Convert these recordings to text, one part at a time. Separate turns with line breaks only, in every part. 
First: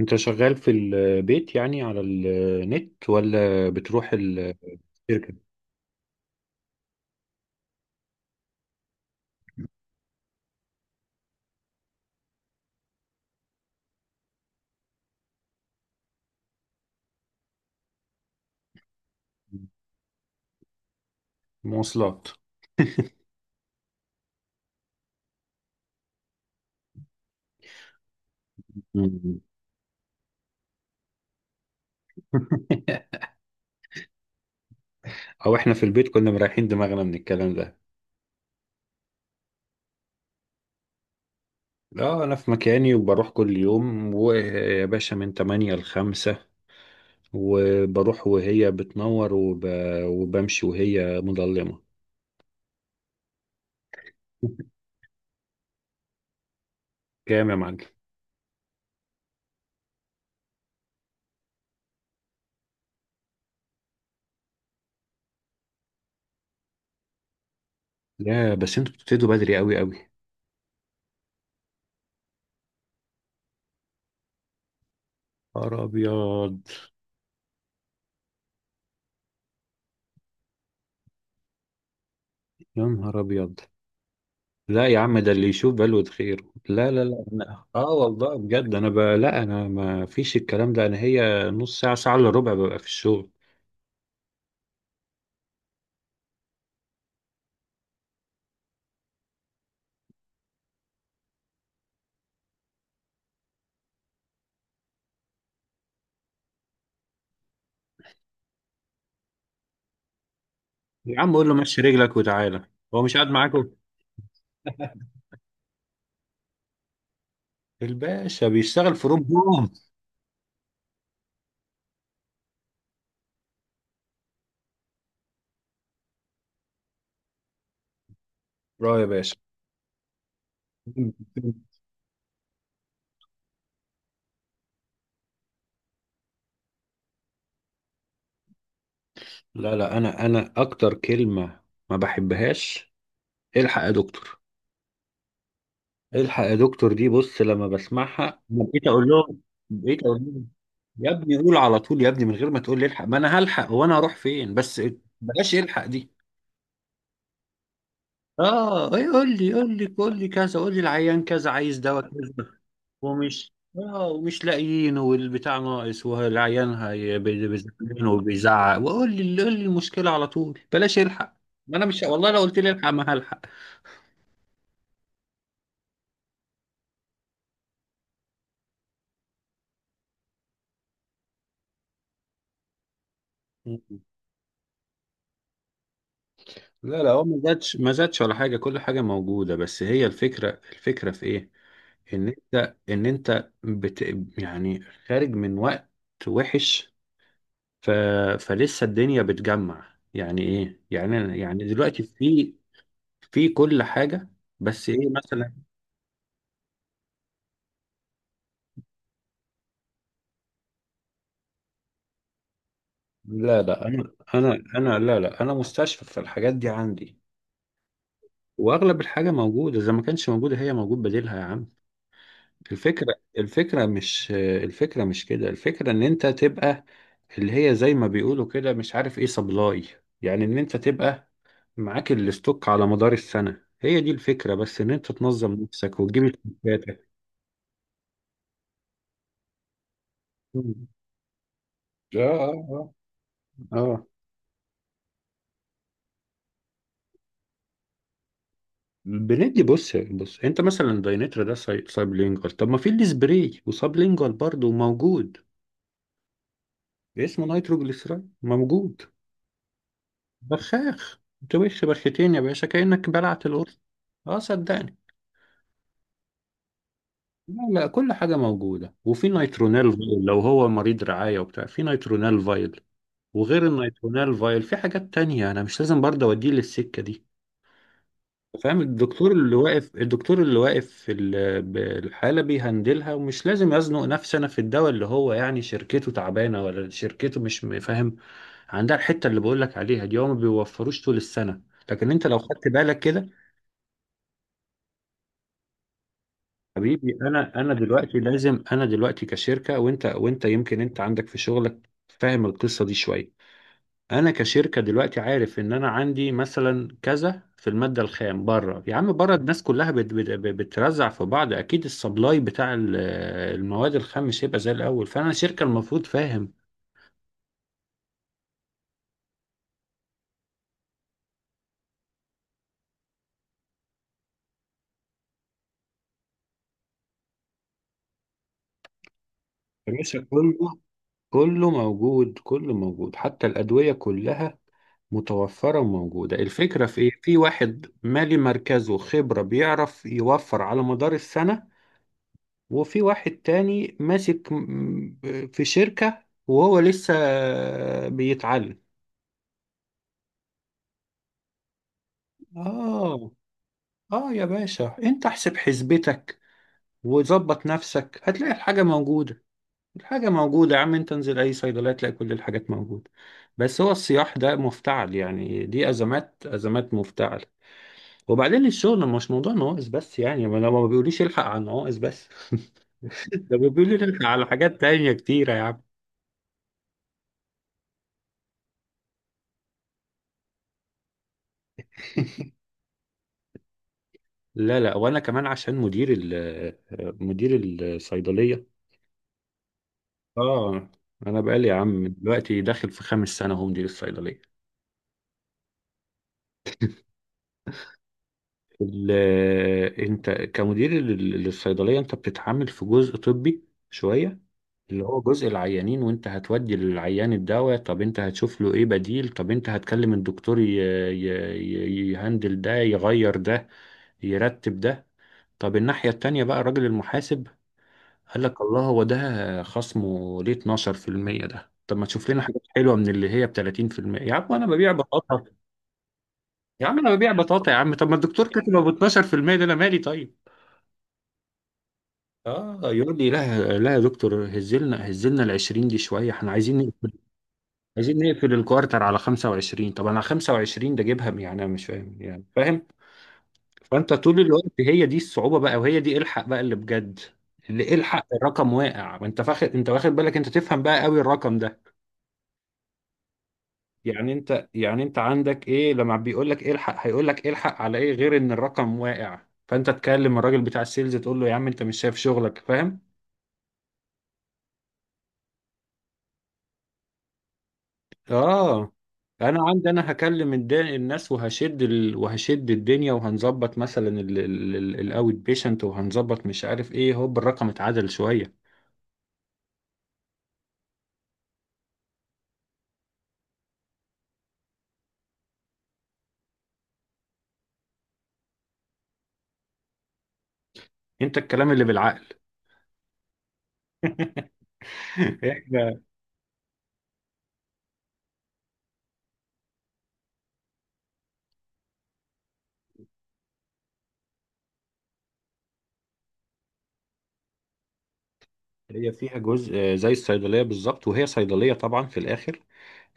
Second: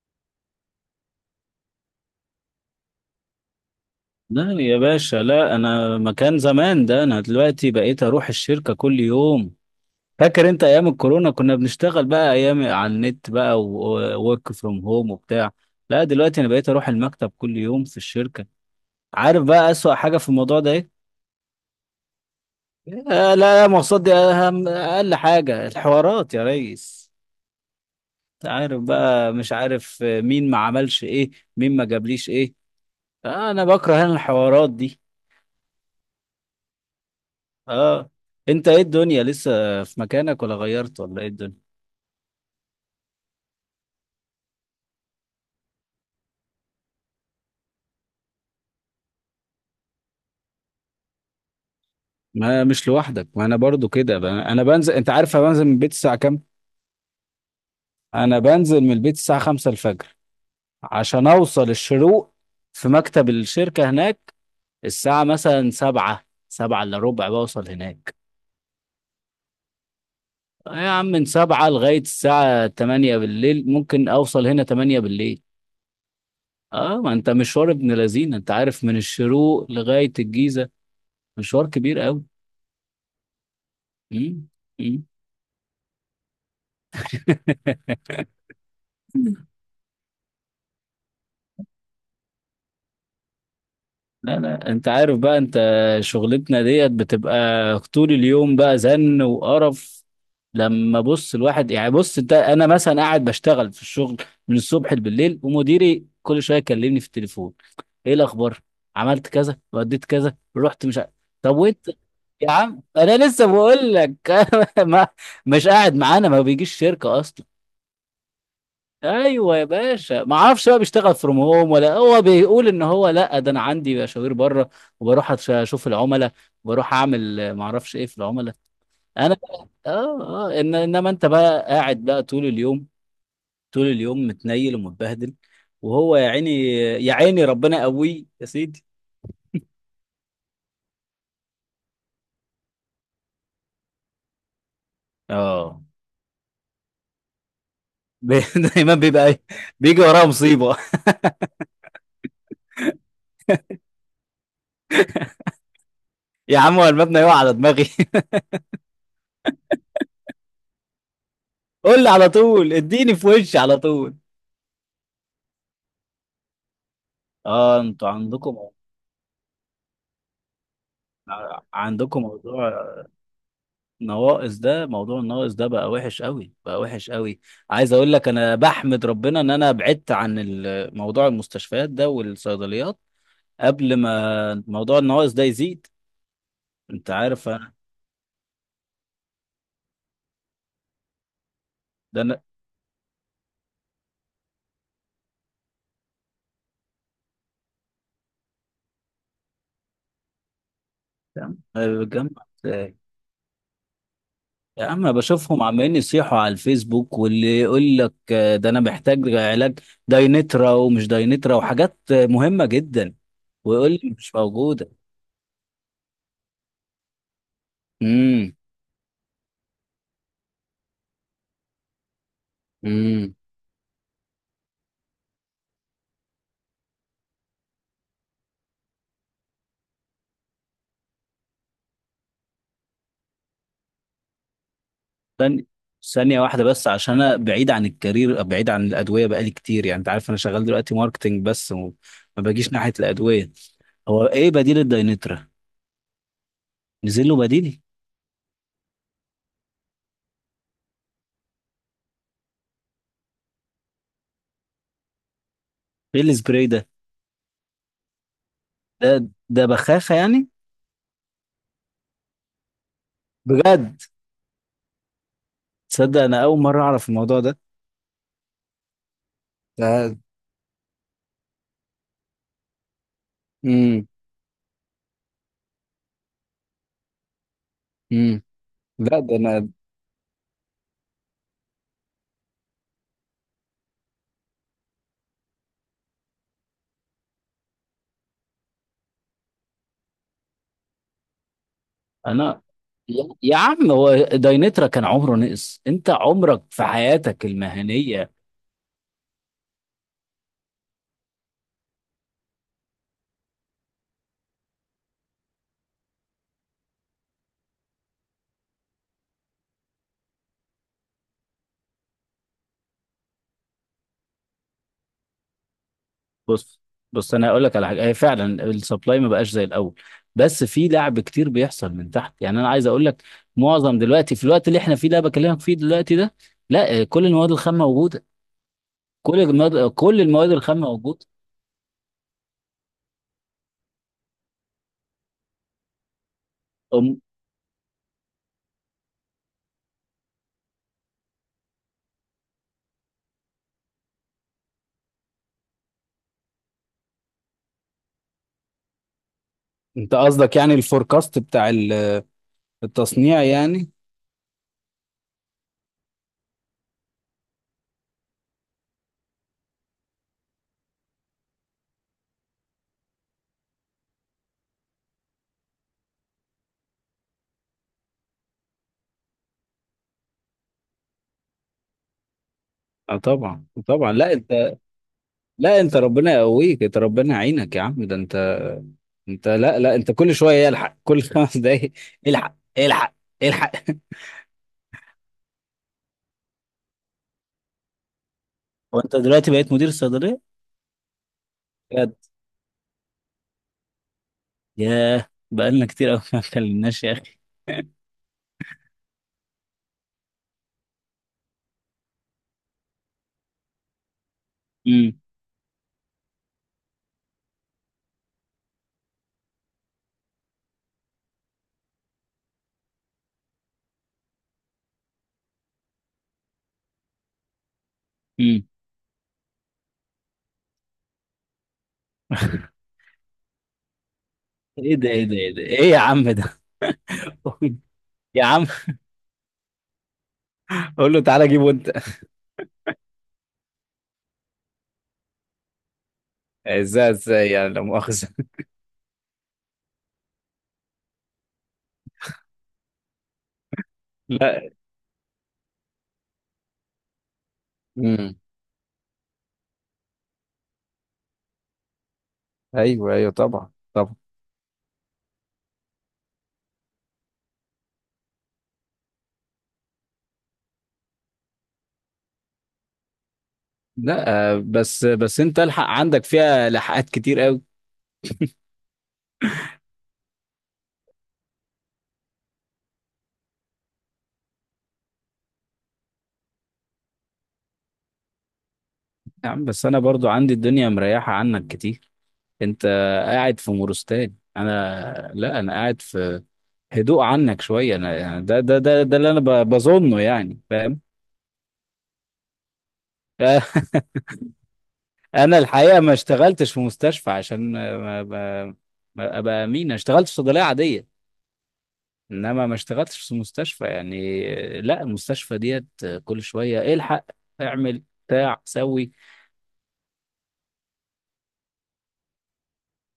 انت شغال في البيت يعني على النت ولا بتروح
لا
الشركة؟
يا باشا، لا، انا مكان زمان ده. انا دلوقتي بقيت اروح الشركة كل يوم. فاكر انت ايام الكورونا كنا بنشتغل بقى ايام على النت؟ بقى وورك فروم هوم وبتاع. لا دلوقتي انا بقيت اروح المكتب كل يوم في الشركة. عارف بقى اسوأ حاجة في الموضوع ده ايه؟
مواصلات.
آه، لا، المواصلات دي اهم اقل حاجة، الحوارات يا ريس. انت عارف بقى،
مم.
مش عارف مين ما عملش ايه، مين ما جابليش ايه. آه، انا بكره الحوارات دي.
او احنا في البيت كنا مريحين دماغنا من الكلام ده.
اه. انت ايه الدنيا لسه في مكانك، ولا غيرت، ولا ايه الدنيا؟
لا انا في مكاني وبروح كل يوم ويا باشا من 8 ل 5، وبروح وهي بتنور وبمشي وهي مظلمة.
ما مش لوحدك، ما انا برضو كده. انا بنزل، انت عارف انا بنزل من البيت الساعة كام؟
كام يا معلم؟
انا بنزل من البيت الساعة 5 الفجر، عشان اوصل الشروق في مكتب الشركة هناك الساعة مثلا 7، 7 الا ربع بوصل هناك.
يا بس انتوا بتبتدوا بدري قوي قوي.
يا عم من 7 لغاية الساعة 8 بالليل، ممكن اوصل هنا 8 بالليل.
نهار ابيض.
اه، ما انت مشوار ابن لذينه، انت عارف من الشروق لغاية الجيزة مشوار كبير
يا نهار ابيض.
قوي.
لا يا عم ده اللي يشوف بلوة خير. لا لا لا، أنا والله بجد لا انا ما فيش الكلام ده، انا هي نص ساعة، ساعة الا ربع ببقى في الشغل.
لا لا، انت عارف بقى انت، شغلتنا ديت بتبقى طول اليوم بقى زن وقرف. لما بص الواحد يعني، بص انت، انا مثلا قاعد بشتغل في الشغل من الصبح بالليل، ومديري كل شويه يكلمني في التليفون: ايه الاخبار؟ عملت كذا وديت كذا رحت مش ع-
يا عم قول له
طب
مشي
وانت؟
رجلك
يا
وتعالى.
عم
هو مش قاعد
انا لسه
معاكم.
بقول لك. ما، مش قاعد معانا، ما بيجيش شركه اصلا.
الباشا بيشتغل في روم
ايوه يا
هوم.
باشا، ما اعرفش بقى بيشتغل فروم هوم، ولا هو بيقول ان هو، لا ده انا عندي مشاوير بره، وبروح اشوف العملاء، وبروح اعمل ما اعرفش ايه في العملاء.
اه يا
انا
باشا.
بقى، اه اه إن انما انت بقى قاعد بقى طول اليوم، طول اليوم متنيل ومتبهدل، وهو يا عيني، يا عيني ربنا قوي يا سيدي.
لا لا، انا اكتر كلمة ما بحبهاش، الحق يا دكتور.
اه.
الحق يا دكتور دي بص لما بسمعها
بي-
أنا بقيت
دايما
اقول
بيبقى
لهم،
إيه؟ بيجي
بقيت اقول
وراه
لهم:
مصيبه.
يا ابني قول على طول، يا ابني من غير ما تقول لي الحق، ما انا هلحق وانا هروح فين بس؟ بلاش الحق دي.
يا عم هو المبنى يقع على دماغي.
اه إيه؟ قول لي، قول لي، قول لي كذا، قول لي العيان كذا عايز دواء
قول لي على
كذا
طول، اديني في
ومش
وشي على
اه،
طول.
ومش لاقيين والبتاع ناقص والعيان
اه
بيزعلين
انتوا عندكم
وبيزعق، وقول لي قول لي المشكله على طول، بلاش الحق. ما انا مش
عندكم
والله لو قلت لي الحق
موضوع
ما هلحق.
نواقص. ده موضوع النواقص ده بقى وحش قوي، بقى وحش قوي. عايز اقول لك، انا بحمد ربنا ان انا بعدت عن موضوع المستشفيات ده والصيدليات، قبل ما موضوع النواقص ده يزيد.
لا لا،
انت
هو ما
عارف انا،
زادش ما زادش ولا حاجة، كل حاجة موجودة، بس هي الفكرة، الفكرة في ايه؟
ده
ان
انا،
انت ان انت بت يعني خارج من وقت وحش ف... فلسه الدنيا بتجمع يعني ايه يعني
أنا
دلوقتي
بتجمع
في،
إزاي؟
في كل حاجة.
يا
بس
عم
ايه
أنا
مثلا؟
بشوفهم عمالين يصيحوا على الفيسبوك، واللي يقول لك ده انا محتاج علاج داينترا، ومش داينترا، وحاجات مهمة جدا،
لا لا،
ويقول لي
انا
مش
انا
موجودة.
انا لا لا انا مستشفى، فالحاجات دي عندي واغلب الحاجة موجودة، اذا ما كانش موجودة هي موجود بديلها يا عم. الفكرة،
امم.
الفكرة، مش الفكرة، مش كده الفكرة، ان انت تبقى اللي هي زي ما بيقولوا كده مش عارف ايه، سبلاي. يعني ان انت تبقى معاك الاستوك على مدار السنة، هي دي الفكرة، بس ان انت تنظم
ثانية
نفسك وتجيب
ثانية واحدة بس،
استوكاتك.
عشان أنا بعيد عن الكارير، بعيد عن الأدوية بقالي كتير. يعني أنت عارف أنا شغال
مم.
دلوقتي ماركتينج بس، وما
اه اه
باجيش ناحية الأدوية.
اه. آه.
هو إيه بديل الداينترا؟ نزل له بديل؟
بندي، بص بص انت مثلا داينترا ده سايبلينجوال، طب ما في السبراي وسابلينجوال برضه موجود.
إيه السبراي ده؟
اسمه نيتروجليسيرين موجود.
ده بخاخة يعني؟
بخاخ. تبخ بخيتين يا باشا كأنك بلعت القرص.
بجد؟
اه صدقني.
تصدق أنا أول مرة أعرف الموضوع ده.
لا لا، كل حاجة موجودة، وفي نيترونال
ده.
فايل لو هو مريض رعاية وبتاع في نيترونال فايل، وغير
امم.
النيترونال فايل في حاجات تانية. أنا مش لازم برضه أوديه للسكة دي.
امم.
فاهم؟
لا
الدكتور
ده
اللي
أنا.
واقف، الدكتور اللي واقف في بالحالة بيهندلها، ومش لازم يزنق نفسي أنا في الدواء اللي هو يعني شركته تعبانة ولا شركته مش م- فاهم عندها الحتة اللي بقولك عليها دي، هو ما بيوفروش طول السنة. لكن أنت لو
أنا
خدت بالك كده،
يا عم، هو داينترا كان عمره نقص؟ أنت عمرك في
حبيبي
حياتك
انا دلوقتي
المهنية.
لازم، انا دلوقتي كشركه، وانت يمكن انت عندك في شغلك فاهم القصه دي شويه. انا كشركه دلوقتي عارف ان انا عندي مثلا كذا في الماده الخام، بره يا عم، بره الناس كلها بت بت بترزع في بعض، اكيد السبلاي بتاع المواد الخام مش هيبقى زي الاول، فانا شركه المفروض فاهم.
بص بص، انا هقول لك على حاجه. هي فعلا السبلاي ما بقاش زي الاول، بس في لعب كتير بيحصل من تحت، يعني انا عايز اقول لك معظم دلوقتي في الوقت اللي احنا فيه ده، بكلمك فيه دلوقتي ده، لا كل المواد الخام موجوده. كل المواد
يا باشا
كل المواد الخام
كله،
موجوده.
كله موجود كله موجود، حتى الادويه كلها متوفرة وموجودة. الفكرة في إيه؟
أم-
في واحد مالي مركزه خبرة بيعرف يوفر على مدار السنة، وفي واحد تاني ماسك في شركة وهو لسه بيتعلم.
انت قصدك يعني الفوركاست بتاع
آه.
التصنيع يعني؟
آه يا باشا، أنت احسب حسبتك وظبط نفسك هتلاقي الحاجة موجودة. الحاجة موجودة يا عم، أنت انزل أي صيدلية تلاقي كل الحاجات موجودة. بس هو الصياح ده مفتعل، يعني دي أزمات، أزمات مفتعل. وبعدين الشغل مش موضوع نواقص بس، يعني ما لو ما بيقوليش الحق على النواقص بس
اه
ده
طبعا
بيقولي
طبعا.
الحق
لا
على
انت،
حاجات تانية كتيرة يا عم.
لا انت ربنا يقويك، انت ربنا يعينك يا عم، ده انت. لا لا، انت كل شويه يلحق كل 5 دقايق. الحق، الحق، الحق.
لا لا، وانا كمان عشان مدير ال، مدير الصيدلية.
هو انت دلوقتي بقيت مدير صيدليه؟
اه، انا بقالي يا عم
بجد؟
دلوقتي داخل في خامس سنة هو مدير الصيدلية.
ياه بقالنا كتير قوي، ما اتكلمناش يا اخي.
ال- انت كمدير للصيدلية، انت بتتعامل في جزء طبي شوية اللي هو
امم.
جزء العيانين، وانت هتودي للعيان الدواء، طب انت هتشوف له ايه بديل، طب انت هتكلم الدكتور ي... يهندل ده، يغير ده، يرتب ده. طب الناحية التانية بقى، الراجل المحاسب قال لك:
امم.
الله، هو ده خصمه ليه 12%؟ ده طب ما تشوف لنا حاجة حلوة من اللي هي ب 30%. يا عم انا ببيع
ايه ده، ايه ده،
بطاطا،
ايه ده، ايه يا عم ده؟
يا عم انا ببيع بطاطا، يا عم طب ما
يا
الدكتور
عم
كاتب ابو 12% ده، انا مالي؟ طيب.
قول له تعالى جيبه انت.
اه يقول لي: لا لا يا دكتور، هزلنا هزلنا، ال 20 دي شويه، احنا عايزين،
ازاي ازاي يعني، لا
عايزين
مؤاخذه؟
نقفل الكوارتر على 25. طب انا 25 ده جيبها يعني، انا مش فاهم يعني، فاهم؟ فانت طول
لا.
الوقت هي دي الصعوبة بقى، وهي دي الحق بقى اللي بجد، اللي الحق
امم.
الرقم واقع، وانت فاخد انت واخد بالك، انت تفهم بقى قوي الرقم ده.
ايوه ايوه طبعا طبعا.
يعني انت، يعني انت عندك ايه لما بيقول لك إيه الحق؟ هيقول لك إيه الحق على ايه غير ان الرقم واقع. فانت تكلم الراجل بتاع السيلز تقول له: يا عم انت مش شايف شغلك، فاهم؟
لا، بس بس، انت الحق عندك فيها لحقات كتير قوي.
اه، انا عندي، انا هكلم الناس وهشد وهشد الدنيا، وهنظبط مثلا الاوت بيشنت، وهنظبط مش عارف ايه، هوب الرقم اتعدل شويه.
يا عم بس انا برضو عندي الدنيا مريحه عنك كتير. انت قاعد في مورستان، انا لا، انا قاعد في هدوء عنك شوية. أنا يعني، ده ده ده ده اللي أنا بظنه يعني، فاهم؟
انت الكلام اللي بالعقل.
أنا
احنا،
الحقيقة ما اشتغلتش في مستشفى، عشان ما أبقى أمين، أنا اشتغلت في صيدلية عادية، إنما ما اشتغلتش في مستشفى يعني. لا المستشفى ديت كل شوية الحق، اعمل بتاع
هي
سوي.
فيها جزء آه، زي الصيدليه بالظبط، وهي صيدليه طبعا في الاخر،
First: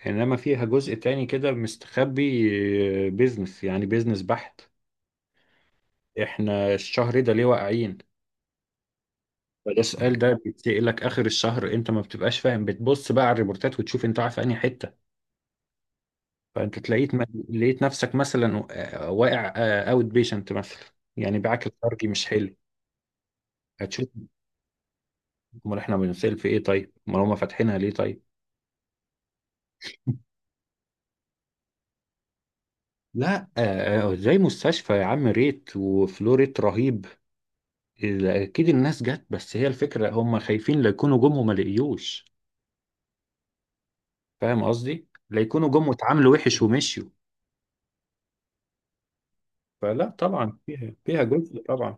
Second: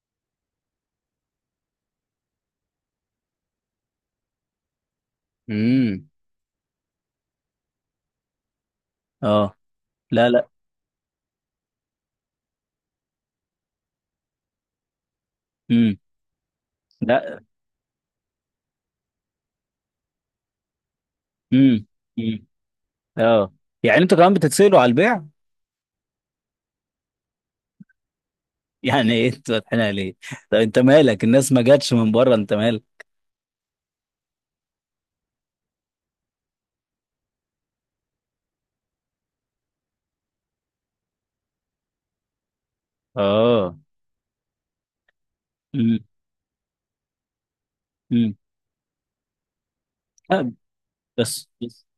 انما فيها جزء تاني كده مستخبي، بيزنس يعني، بيزنس بحت.
امم.
احنا الشهر ده ليه واقعين؟
اه.
فده السؤال
لا
ده
لا.
بيتسألك اخر الشهر. انت ما بتبقاش فاهم، بتبص بقى على الريبورتات وتشوف انت واقع في انهي حته.
امم.
فانت تلاقيت،
لا.
لقيت نفسك مثلا آه، واقع اوت بيشنت مثلا، يعني باعك
امم.
الخارجي مش
امم.
حلو.
اه. يعني
هتشوف.
انتوا كمان بتتسألوا على البيع؟
امال احنا بنسال في ايه طيب؟ امال هم فاتحينها ليه طيب؟
يعني ايه انتوا فاتحينها ليه؟ طب انت مالك، الناس ما جاتش من بره، انت مالك.
لا آه، آه، آه، زي مستشفى يا عم، ريت وفلو ريت رهيب، اكيد الناس جت، بس هي الفكره هم خايفين لا يكونوا جم وما لقيوش،
اه.
فاهم قصدي، لا يكونوا جم واتعاملوا وحش ومشيوا.
امم.
فلا
لا،
طبعا فيها
بس
جزء
بس
طبعا.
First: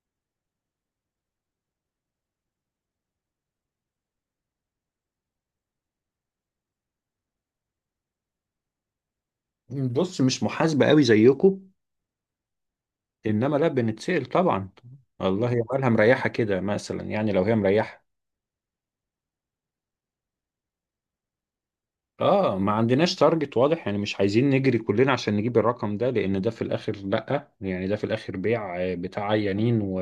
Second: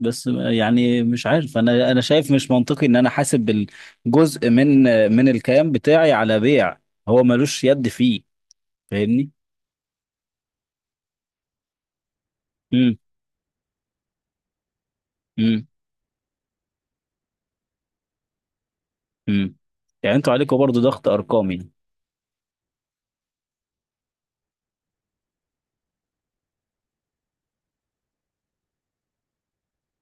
بس، يعني مش عارف، انا شايف مش منطقي ان انا حاسب الجزء من الكيان بتاعي على بيع هو ملوش يد فيه. فاهمني؟
بص مش محاسبه قوي زيكم،
امم.
انما لا بنتسأل طبعا. الله
امم.
يبقى مريحه كده مثلا، يعني لو هي مريحه.
امم. يعني انتوا عليكم برضو ضغط ارقامي؟
اه، ما عندناش تارجت واضح يعني، مش عايزين نجري كلنا عشان نجيب الرقم ده، لان ده في الاخر لا يعني، ده في الاخر بيع آه، بتاع عيانين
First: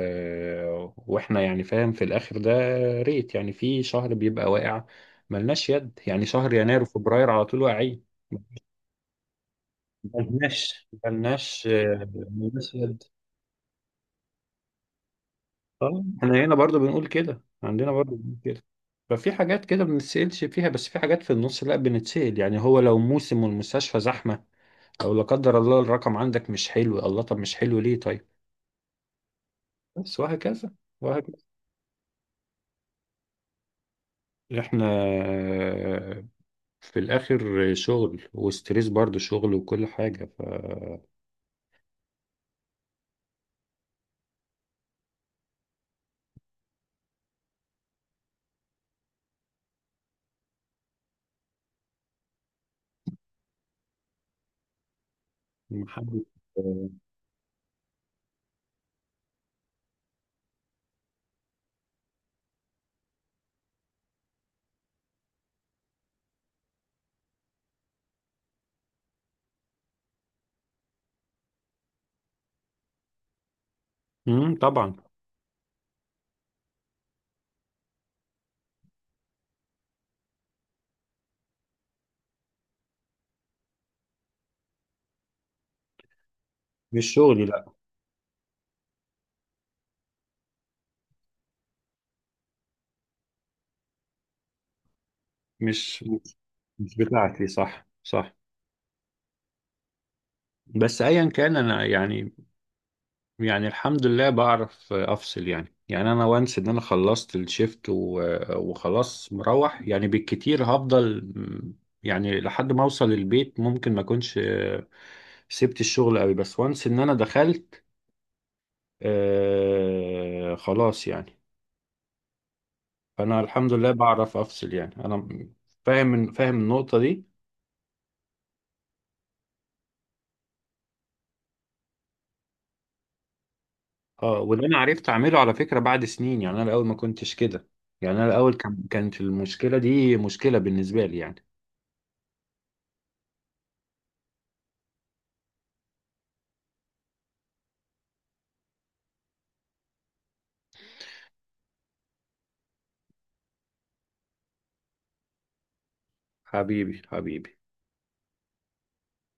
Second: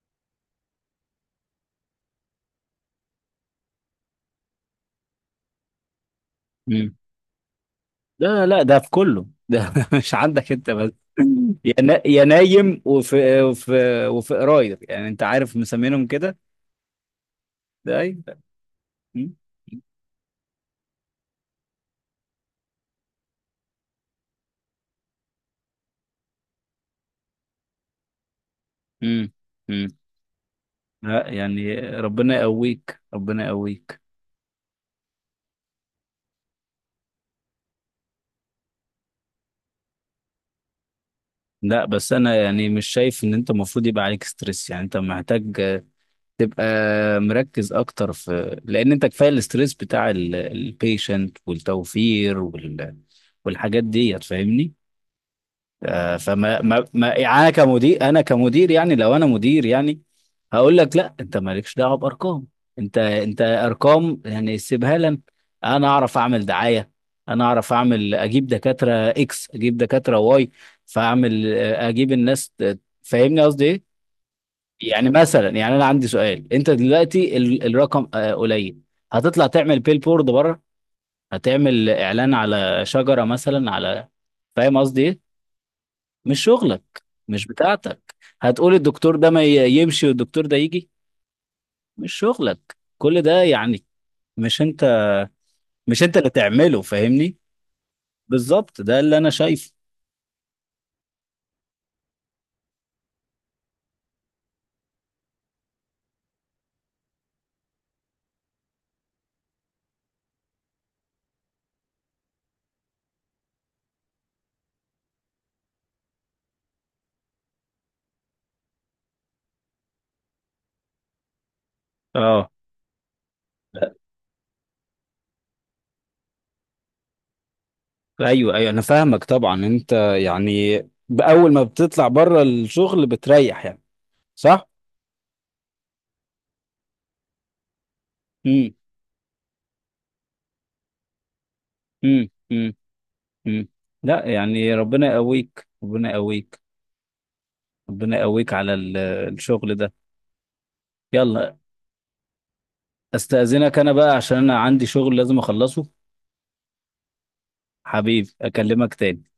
واحنا يعني فاهم في الاخر ده. ريت يعني، في شهر بيبقى واقع ملناش يد، يعني شهر يناير
امم.
وفبراير على طول واقعين،
لا لا، ده في كله ده، مش عندك انت
ملناش
بس.
ملناش آه،
يا
ملناش
نايم،
يد.
وفي قراير يعني، انت عارف
اه،
مسمينهم كده.
احنا هنا برضو بنقول كده، عندنا
ده
برضو
اي.
بنقول كده. ففي
امم.
حاجات كده ما بنتسألش فيها، بس في حاجات في النص لا بنتسأل، يعني هو لو موسم والمستشفى زحمة، او لا قدر الله الرقم عندك مش حلو. الله طب مش حلو ليه طيب؟
امم. امم.
بس وهكذا،
لا
وهكذا.
يعني ربنا يقويك، ربنا يقويك.
احنا آه، في الاخر شغل وستريس، برضو شغل وكل حاجة ف،
لا بس انا يعني مش شايف ان انت المفروض يبقى عليك ستريس، يعني انت محتاج تبقى مركز اكتر، في لان انت كفايه الاستريس بتاع البيشنت والتوفير والحاجات دي، فاهمني؟
محدش-
فما ما ما يعني كمدير، انا كمدير يعني، لو انا مدير يعني، هقول لك لا انت مالكش دعوه بارقام، انت ارقام يعني سيبها لنا. انا اعرف اعمل دعايه، انا اعرف اعمل، اجيب دكاتره اكس، اجيب دكاتره واي، فاعمل اجيب الناس فاهمني قصدي ايه؟
طبعا.
يعني مثلا، يعني انا عندي سؤال، انت دلوقتي الرقم قليل، هتطلع تعمل بيل بورد بره؟ هتعمل اعلان على شجره مثلا، على؟ فاهم قصدي ايه؟ مش شغلك،
مش شغلي،
مش
لا،
بتاعتك. هتقول الدكتور ده ما يمشي والدكتور ده يجي؟ مش شغلك كل ده يعني. مش انت مش
مش
انت اللي تعمله،
مش
فاهمني؟
بتاعتي، صح صح.
بالظبط ده اللي انا شايفه.
بس ايا كان انا يعني، يعني الحمد لله بعرف افصل، يعني انا وانس ان انا خلصت الشيفت وخلاص مروح، يعني بالكتير هفضل يعني لحد ما اوصل البيت ممكن ما اكونش آه، سبت الشغل قوي، بس وانس ان انا دخلت آه خلاص يعني.
اه،
فانا الحمد لله بعرف افصل يعني، انا فاهم فاهم النقطة دي.
ايوه ايوه انا فاهمك طبعا انت، يعني باول ما بتطلع بره الشغل بتريح يعني.
اه، وده
صح.
انا عرفت اعمله على فكرة بعد سنين، يعني انا الاول ما كنتش كده، يعني انا الاول
امم.
كانت المشكلة دي مشكلة بالنسبة لي يعني.
امم. امم. امم. لا يعني ربنا يقويك، ربنا يقويك، ربنا يقويك على الشغل ده. يلا، استأذنك انا بقى عشان انا عندي شغل لازم اخلصه.
حبيبي حبيبي.
حبيبي، اكلمك تاني.